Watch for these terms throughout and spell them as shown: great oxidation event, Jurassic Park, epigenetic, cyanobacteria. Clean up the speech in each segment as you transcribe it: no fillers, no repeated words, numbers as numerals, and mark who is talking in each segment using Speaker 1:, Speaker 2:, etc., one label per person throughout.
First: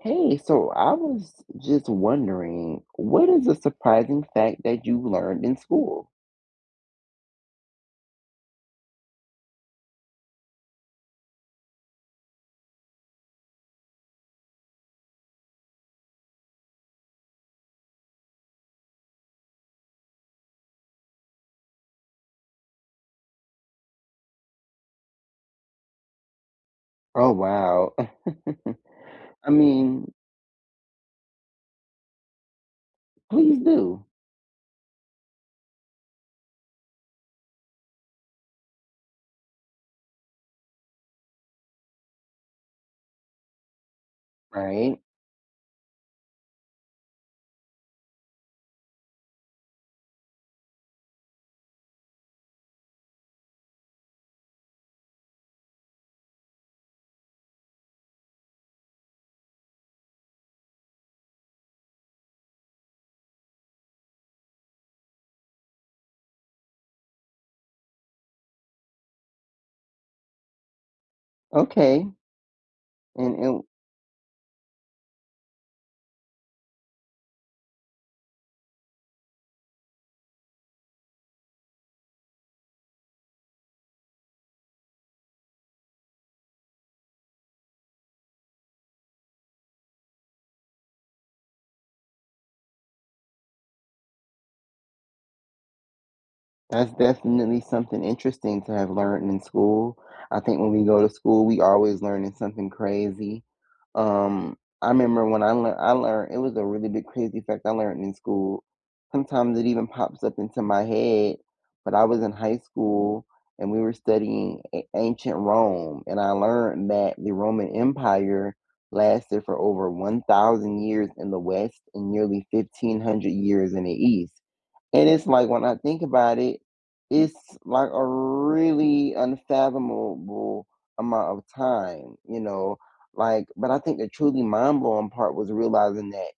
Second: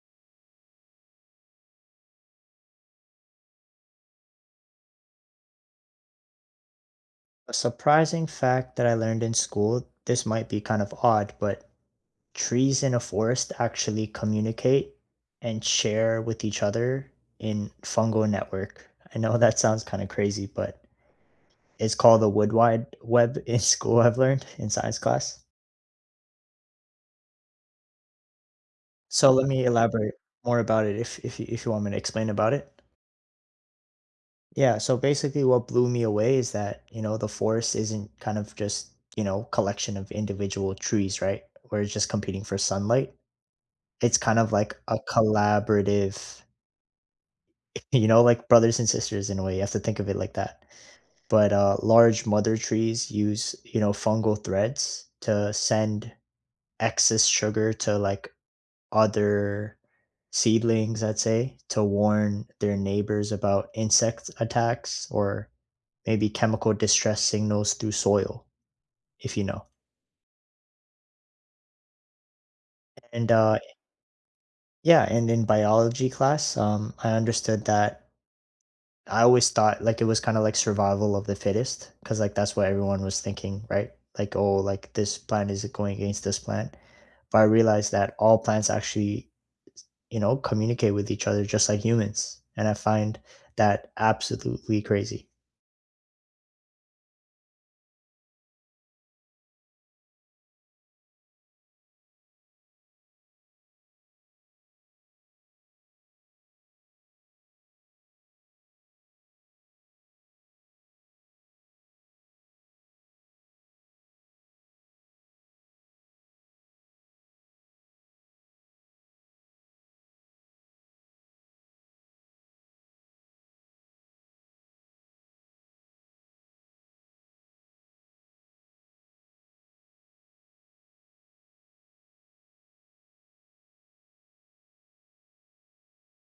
Speaker 1: Hey, so I was just wondering, what is a surprising fact that you learned in school?
Speaker 2: A surprising fact that I learned in school, this might be kind of odd, but trees in a forest actually communicate and share with each other in fungal network. I know that sounds kind of crazy, but it's called the wood wide web in school, I've learned in science class.
Speaker 1: Oh, wow.
Speaker 2: So let
Speaker 1: I
Speaker 2: me
Speaker 1: mean,
Speaker 2: elaborate more about it if you want me to explain about it.
Speaker 1: please do,
Speaker 2: Yeah, so basically what blew me away is that, you know, the forest isn't kind of just, you know, collection of individual trees, right? Where it's just competing for sunlight. It's kind of like a
Speaker 1: right?
Speaker 2: collaborative, you know, like brothers and sisters in a way, you have to think of it like that. But, large mother trees use, you know, fungal threads to send excess sugar to, like, other seedlings, I'd say, to warn their neighbors about insect attacks or maybe chemical distress signals through soil, if you know.
Speaker 1: Okay.
Speaker 2: And,
Speaker 1: And it,
Speaker 2: yeah, and in biology class, I understood that I always thought like it was kind of like survival of the fittest because like that's what everyone was thinking, right? Like, oh, like this plant is going against this plant. But I realized that all plants actually, you know, communicate with each other just like humans. And I find that absolutely crazy.
Speaker 1: that's definitely something interesting to have learned in school. I think when we go to school, we always learning something crazy. I remember when I learned it was a really big crazy fact I learned in school. Sometimes it even pops up into my head, but I was in high school and we were studying ancient Rome, and I learned that the Roman Empire lasted for over 1,000 years in the West and nearly 1,500 years in the East. And it's like when I think about it, it's like a really unfathomable amount of time, you know. Like, but I think the truly mind blowing part was realizing that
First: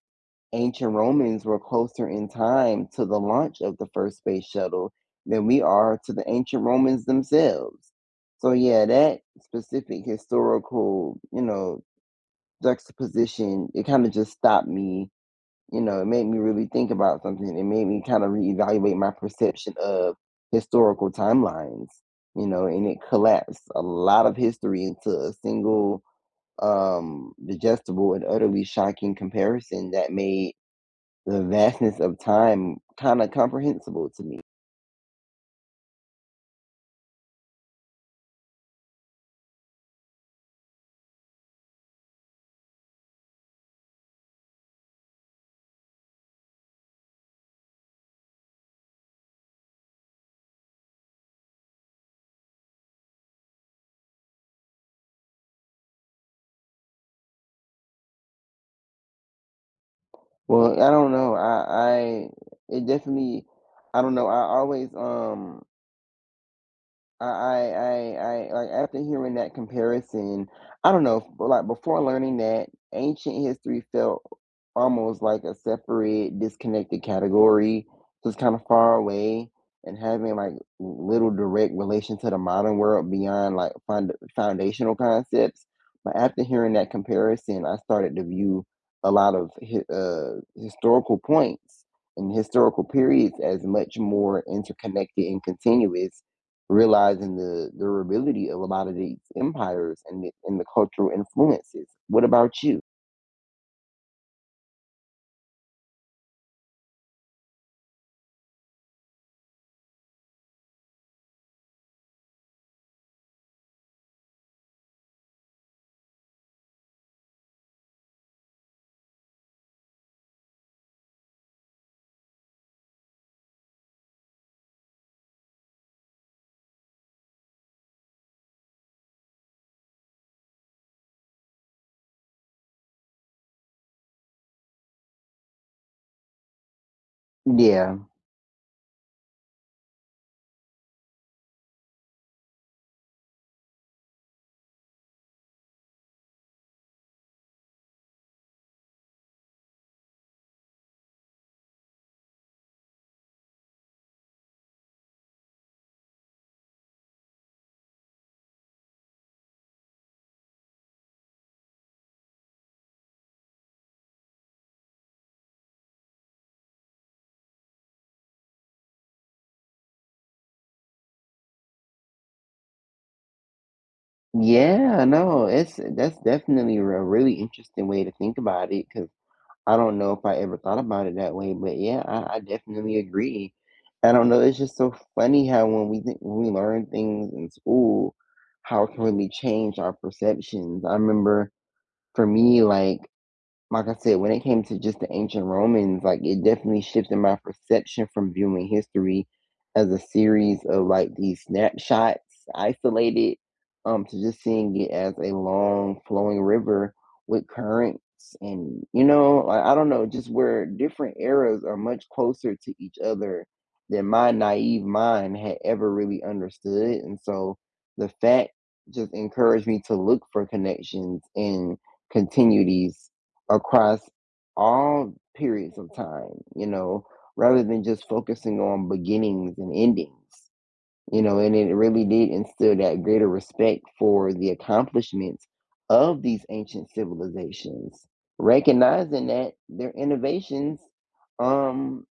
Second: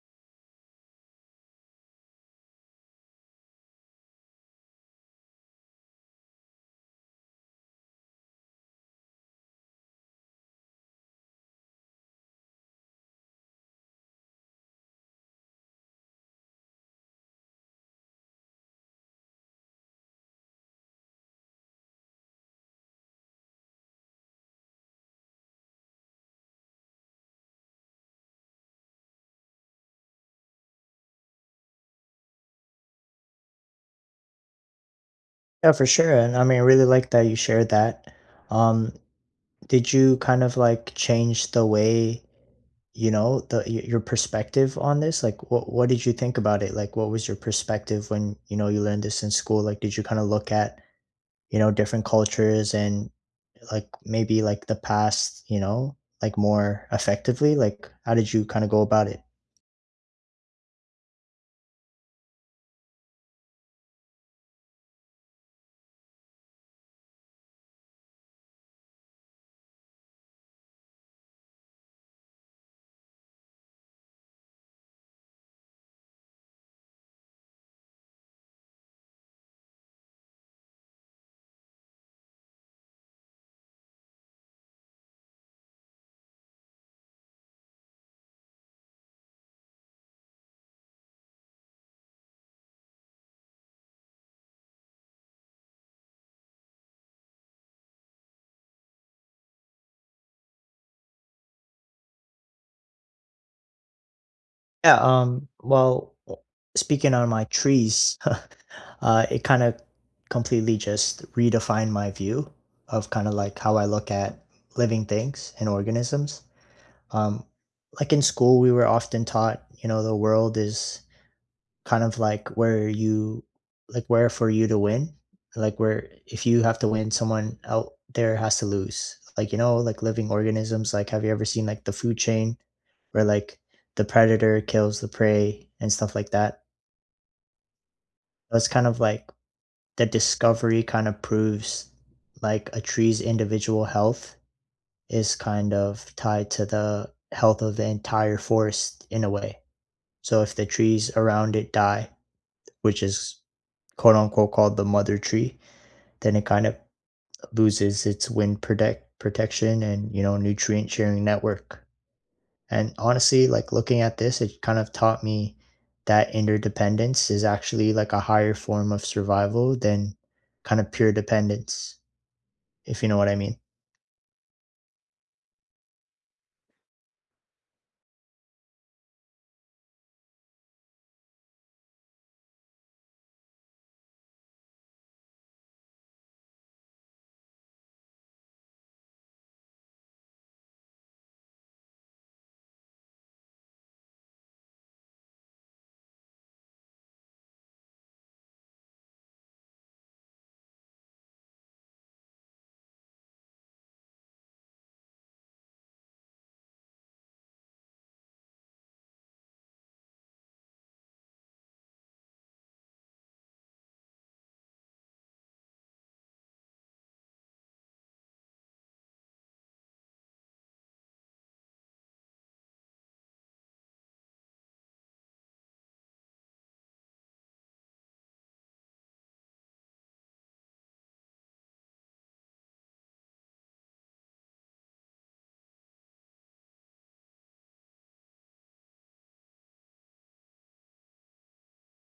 Speaker 1: ancient Romans were closer in time to the launch of the first space shuttle than we are to the ancient Romans themselves. So yeah, that specific historical, you know, juxtaposition, it kind of just stopped me, you know, it made me really think about something. It made me kind of reevaluate my perception of historical timelines, you know, and it collapsed a lot of history into a single digestible and utterly shocking comparison that made the vastness of time kind of comprehensible to me.
Speaker 2: Yeah, for sure. And I mean, I really like that you shared that. Um, did you kind of like change the way, you know, the your perspective on this? Like what did you think about it? Like what was your perspective when, you know, you learned this in school? Like did you kind of look at, you know, different cultures and like maybe like the past, you know, like more effectively? Like how did you kind of go about it?
Speaker 1: Well, I don't know. I it definitely, I don't know. I always I I like after hearing that comparison, I don't know, like before learning that, ancient history felt almost like a separate, disconnected category, just kind of far away, and having like little direct relation to the modern world beyond like fund foundational concepts. But after hearing that comparison, I started to view a lot of historical points and historical periods as much more interconnected and continuous realizing the durability of a lot of these empires and, the, and the cultural influences. What about you?
Speaker 2: Yeah, well speaking on my trees, it kind of completely just redefined my view of kind of like how I look at living things and organisms. Um, like in school, we were often taught, you know, the world is kind of like where you, like where for you to win, like where if you have to win, someone out there has to lose. Like, you know, like living organisms, like have you ever seen like the food chain where like the predator kills the prey and stuff like that?
Speaker 1: Yeah,
Speaker 2: It's kind of like the discovery kind of proves like a tree's individual health is kind of tied to the health of the entire forest in a way. So if the trees around it die, which is quote unquote called the mother tree, then it kind of loses its wind protection and, you know, nutrient sharing network. And honestly, like looking at this, it kind of taught me that interdependence is actually like a higher form of survival than kind of pure dependence, if you know what I mean.
Speaker 1: yeah, no, it's that's definitely a really interesting way to think about it because I don't know if I ever thought about it that way, but yeah, I definitely agree. I don't know, it's just so funny how when we learn things in school, how it can really change our perceptions. I remember for me, like I said, when it came to just the ancient Romans, like it definitely shifted my perception from viewing history as a series of like these snapshots isolated to just seeing it as a long flowing river with currents and you know like I don't know just where different eras are much closer to each other than my naive mind had ever really understood and so the fact just encouraged me to look for connections and continuities across all periods of time, you know, rather than just focusing on beginnings and endings, you know, and it really did instill that greater respect for the accomplishments of these ancient civilizations, recognizing that their innovations, um,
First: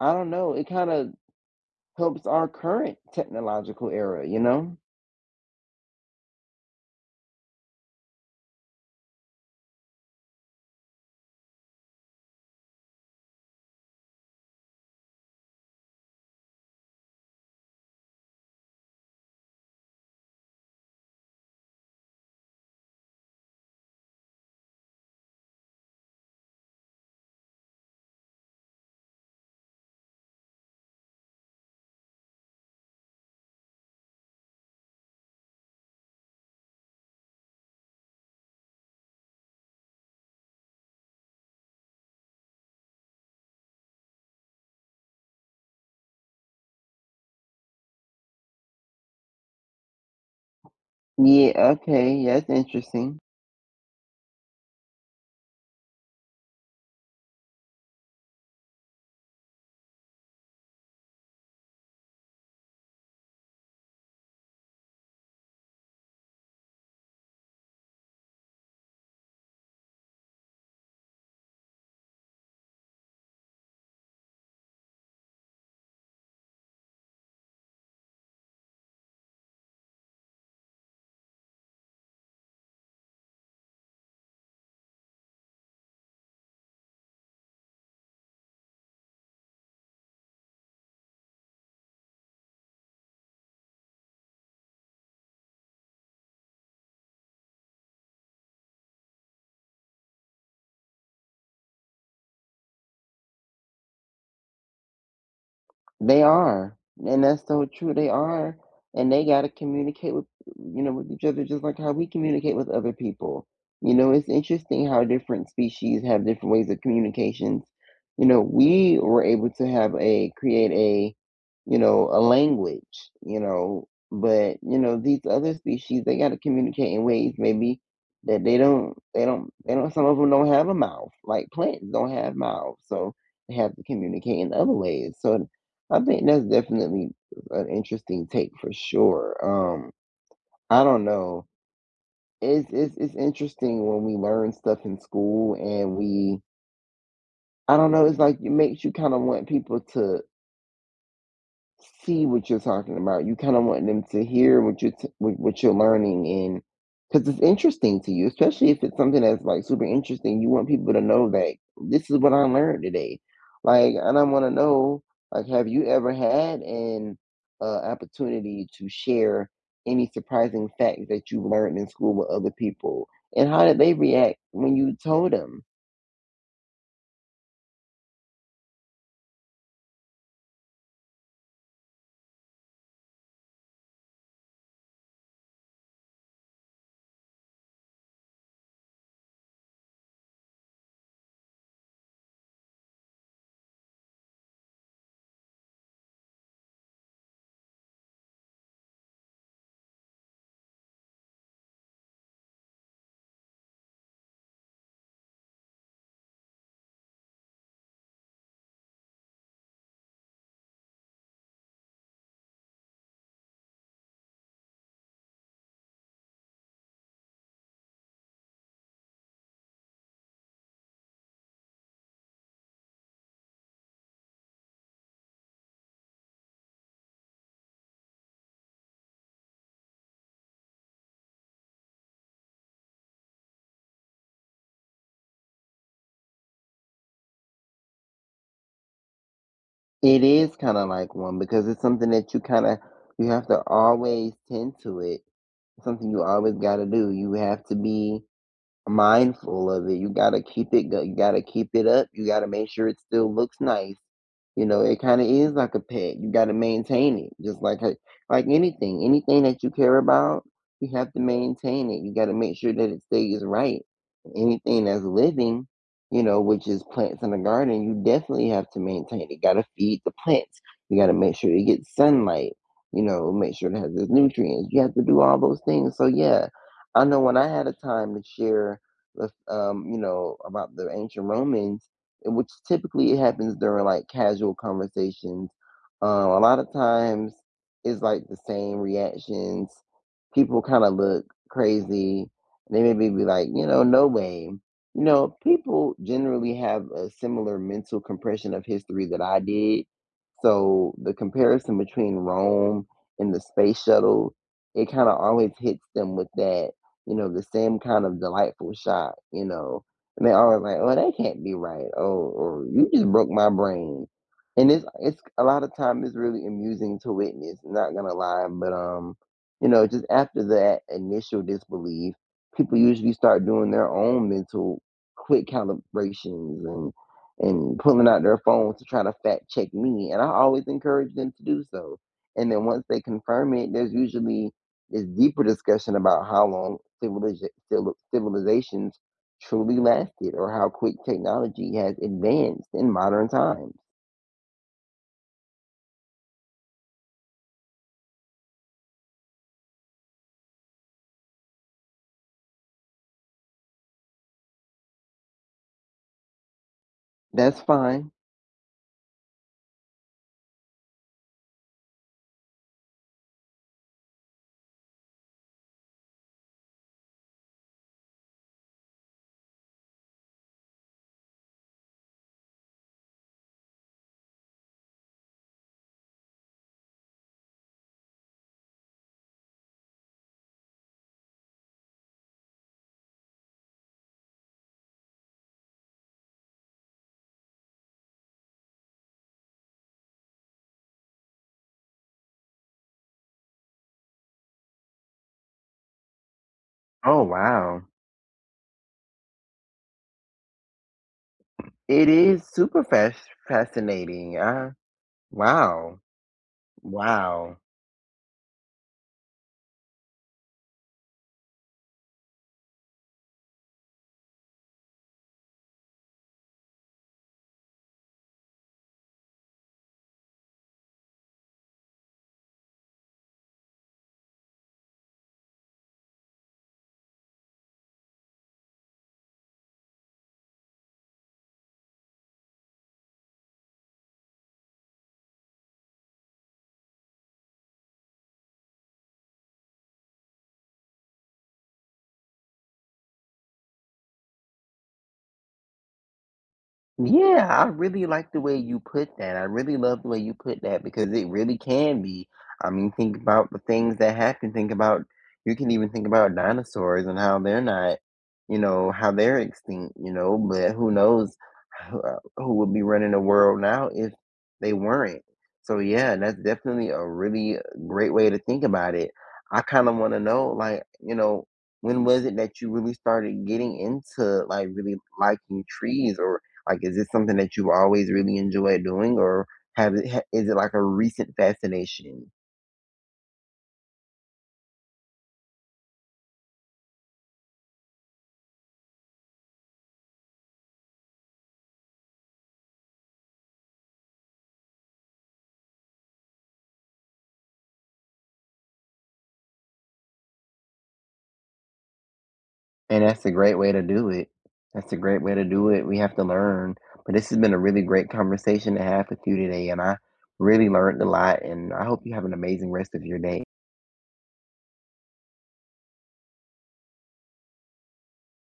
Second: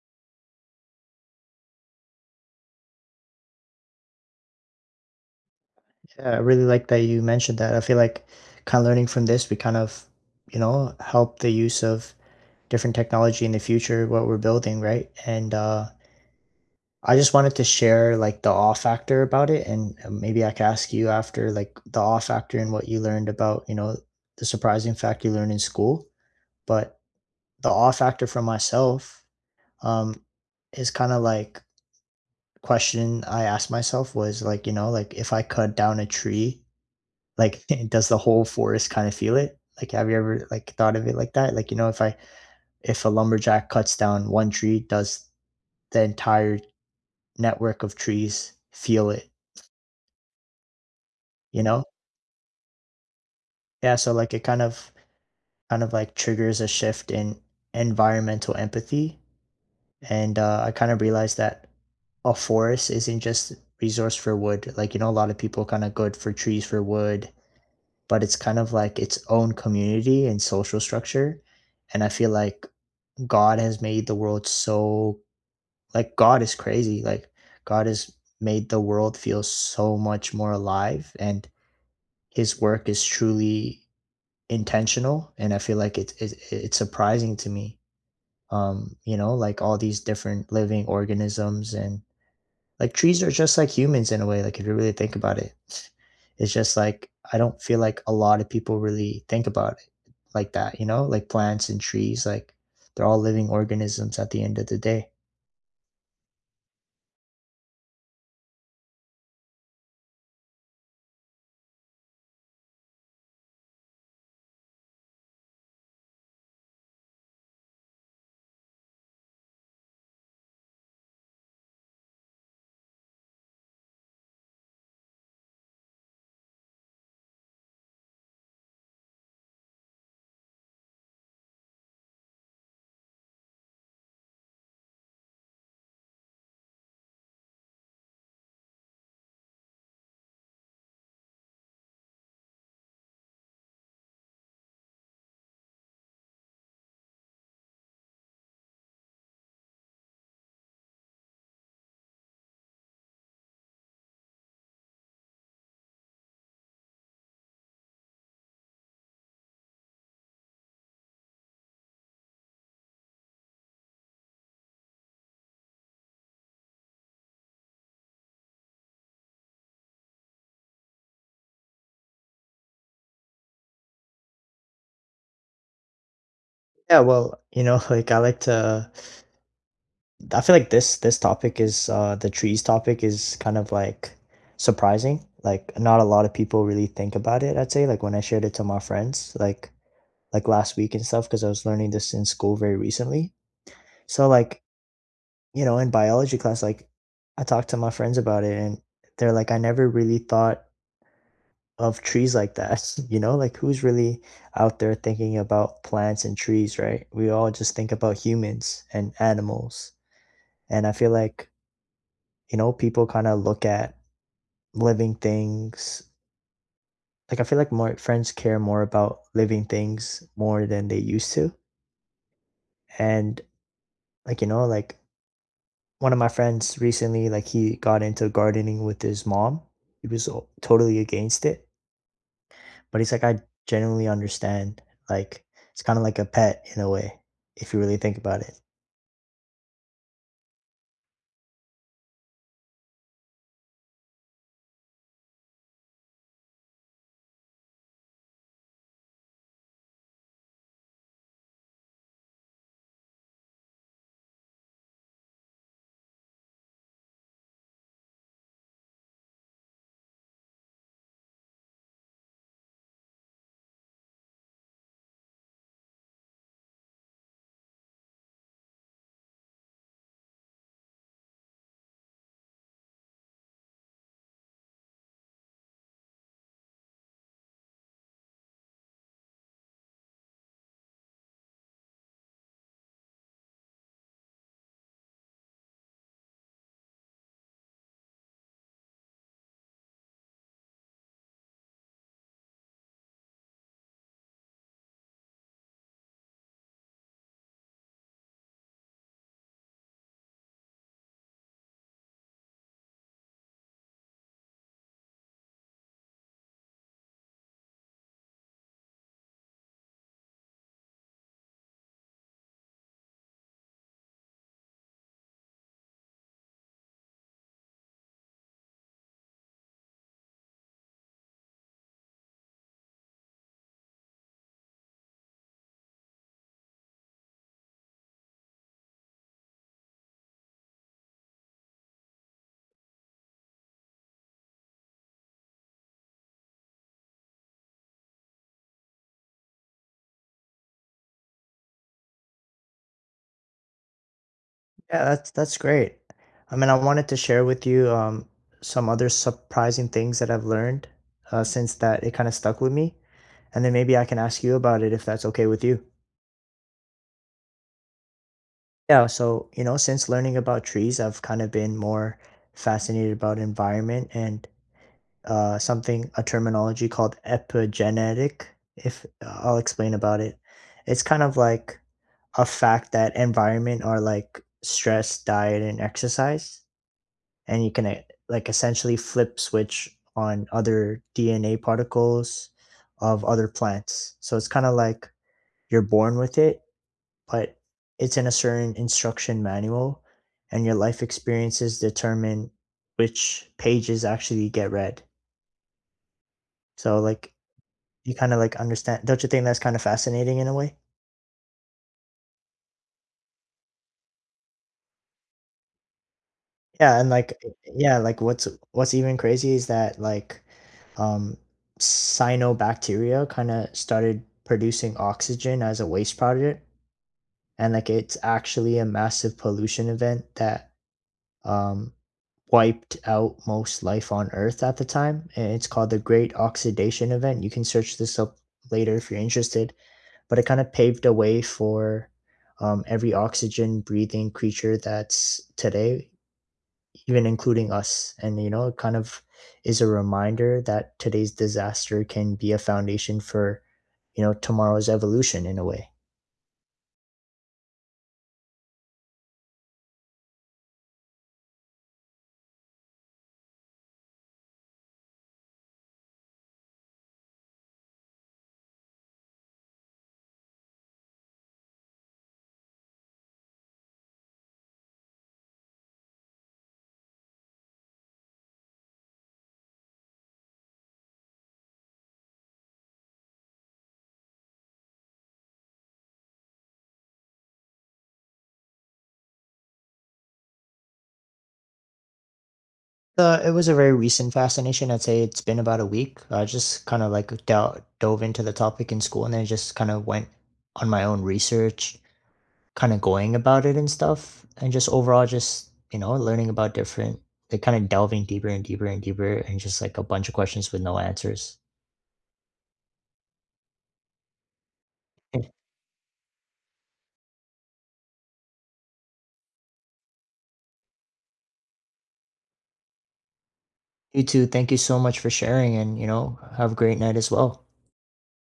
Speaker 1: I don't know, it kind of helps our current technological era, you know?
Speaker 2: Yeah, I really like that you mentioned that. I feel like kind of learning from this, we kind of, you know, help the use of different technology in the future, what we're building, right? And I just wanted to share like the awe factor about it, and maybe I could ask you after like the awe factor and what you learned about, you know, the surprising fact you learned in school. But the awe factor for myself, um, is kind of like question I asked myself was like, you know, like if I cut down a tree, like does the whole forest kind of feel it? Like, have you ever like thought of it like that? Like, you know, if a lumberjack cuts down one tree, does the entire network of trees feel it, you
Speaker 1: Yeah,
Speaker 2: know?
Speaker 1: okay, yeah, that's interesting.
Speaker 2: Yeah, so like it kind of like triggers a shift in environmental empathy. And I kind of realized that a forest isn't just resource for wood. Like, you know, a lot of people kind of good for trees for wood, but it's kind of like its own community and social structure. And I feel like God has made the world so, like, God is crazy. Like God has made the world feel so much more alive, and his work is truly intentional, and I feel like it's surprising to me. You know, like all these different living organisms, and like trees are just like humans in a way, like if you really think about it, it's just like, I don't feel like a lot of people really think about it like that, you know, like plants and trees, like they're all living organisms at the end of the day.
Speaker 1: They are, and that's so true. They are, and they gotta communicate with you know with each other just like how we communicate with other people. You know, it's interesting how different species have different ways of communications. You know, we were able to have a create a you know a language. You know, but you know these other species they gotta communicate in ways maybe that they don't some of them don't have a mouth like plants don't have mouths so they have to communicate in other ways so I think that's definitely an interesting take for sure. I don't know. It's interesting when we learn stuff in school and we I don't know, it's like it makes you kind of want people to see what you're talking about. You kind of want them to hear what you what you're learning and because it's interesting to you, especially if it's something that's like super interesting. You want people to know that this is what I learned today. Like, and I want to know, like, have you ever had an opportunity to share any surprising facts that you learned in school with other people, and how did they react when you told them?
Speaker 2: Yeah, well, you know, like I like to, I feel like this topic is the trees topic is kind of like surprising. Like not a lot of people really think about it, I'd say. Like when I shared it to my friends, like last week and stuff, because I was learning this in school very recently. So like, you know, in biology class, like I talked to my friends about it, and they're like, I never really thought of trees like that. You know, like who's really out there thinking about plants and trees, right? We all just think about humans and animals. And I feel like, you know, people kind of look at living things. Like I feel like more friends care more about living things more than they used to. And like, you know, like one of my friends recently, like he got into gardening with his mom. He was totally against it, but he's like, I genuinely understand. Like, it's kind of like a pet in a way, if you really think about it.
Speaker 1: It is kind of like one because it's something that you kind of you have to always tend to it, something you always got to do. You have to be mindful of it. You gotta keep it up. You gotta make sure it still looks nice. You know, it kinda is like a pet. You gotta maintain it. Just like like anything. Anything that you care about, you have to maintain it. You gotta make sure that it stays right. Anything that's living, you know, which is plants in the garden, you definitely have to maintain it. You gotta feed the plants. You gotta make sure it gets sunlight, you know, make sure it has its nutrients. You have to do all those things. So yeah, I know when I had a time to share the you know, about the ancient Romans, and which typically it happens during like casual conversations. A lot of times it's like the same reactions. People kind of look crazy. They maybe be like, you know, no way. You know, people generally have a similar mental compression of history that I did. So the comparison between Rome and the space shuttle, it kind of always hits them with that, you know, the same kind of delightful shot, you know, and they always like, "Oh, that can't be right," oh, or "You just broke my brain," and it's a lot of time it's really amusing to witness. Not gonna lie, but you know, just after that initial disbelief, people usually start doing their own mental quick calibrations and pulling out their phones to try to fact check me, and I always encourage them to do so. And then once they confirm it, there's usually there's deeper discussion about how long civilization, civilizations truly lasted or how quick technology has advanced in modern times.
Speaker 2: Yeah, that's great. I mean, I wanted to share with you some other surprising things that I've learned since, that it kind of stuck with me, and then maybe I can ask you about it if that's okay with you.
Speaker 1: That's fine.
Speaker 2: Yeah, so you know, since learning about trees, I've kind of been more fascinated about environment and something, a terminology called epigenetic. If I'll explain about it, it's kind of like a fact that environment are like stress, diet, and exercise, and you can like essentially flip switch on other DNA particles of other plants. So it's kind of like you're born with it, but it's in a certain instruction manual, and your life experiences determine which pages actually get read. So
Speaker 1: Oh,
Speaker 2: like
Speaker 1: wow.
Speaker 2: you kind of like understand, don't you think that's kind of fascinating in a way?
Speaker 1: It is super fascinating. Wow.
Speaker 2: Yeah, and like
Speaker 1: Wow.
Speaker 2: yeah, like what's even crazy is that like um cyanobacteria kind of started producing oxygen as a waste product, and like it's actually a massive pollution event that um wiped out most life on earth at the time, and it's called the great oxidation event. You can search this up later if you're interested, but it kind of paved the way for, every oxygen breathing creature that's today, even including us. And, you know, it kind of is a reminder that today's disaster can be a foundation for, you know, tomorrow's evolution in a way.
Speaker 1: Yeah, I really like the way you put that. I really love the way you put that because it really can be. I mean, think about the things that happen. Think about, you can even think about dinosaurs and how they're not, you know, how they're extinct, you know, but who knows who would be running the world now if they weren't. So, yeah, that's definitely a really great way to think about it. I kind of want to know, like, you know, when was it that you really started getting into like really liking trees or like, is this something that you've always really enjoyed doing, or is it like a recent fascination?
Speaker 2: It was a very recent fascination. I'd say it's been about a week. I just kind of like dove into the topic in school and then just kind of went on my own research, kind of going about it and stuff. And just overall, just, you know, learning about different, like kind of delving deeper and deeper and deeper, and just like a bunch of questions with no answers.
Speaker 1: And that's a great way to do it. That's a great way to do it. We have to learn. But this has been a really great conversation to have with you today, and I really learned a lot. And I hope you have an amazing rest of your day.
Speaker 2: You too. Thank you so much for sharing, and, you know, have a great night as well.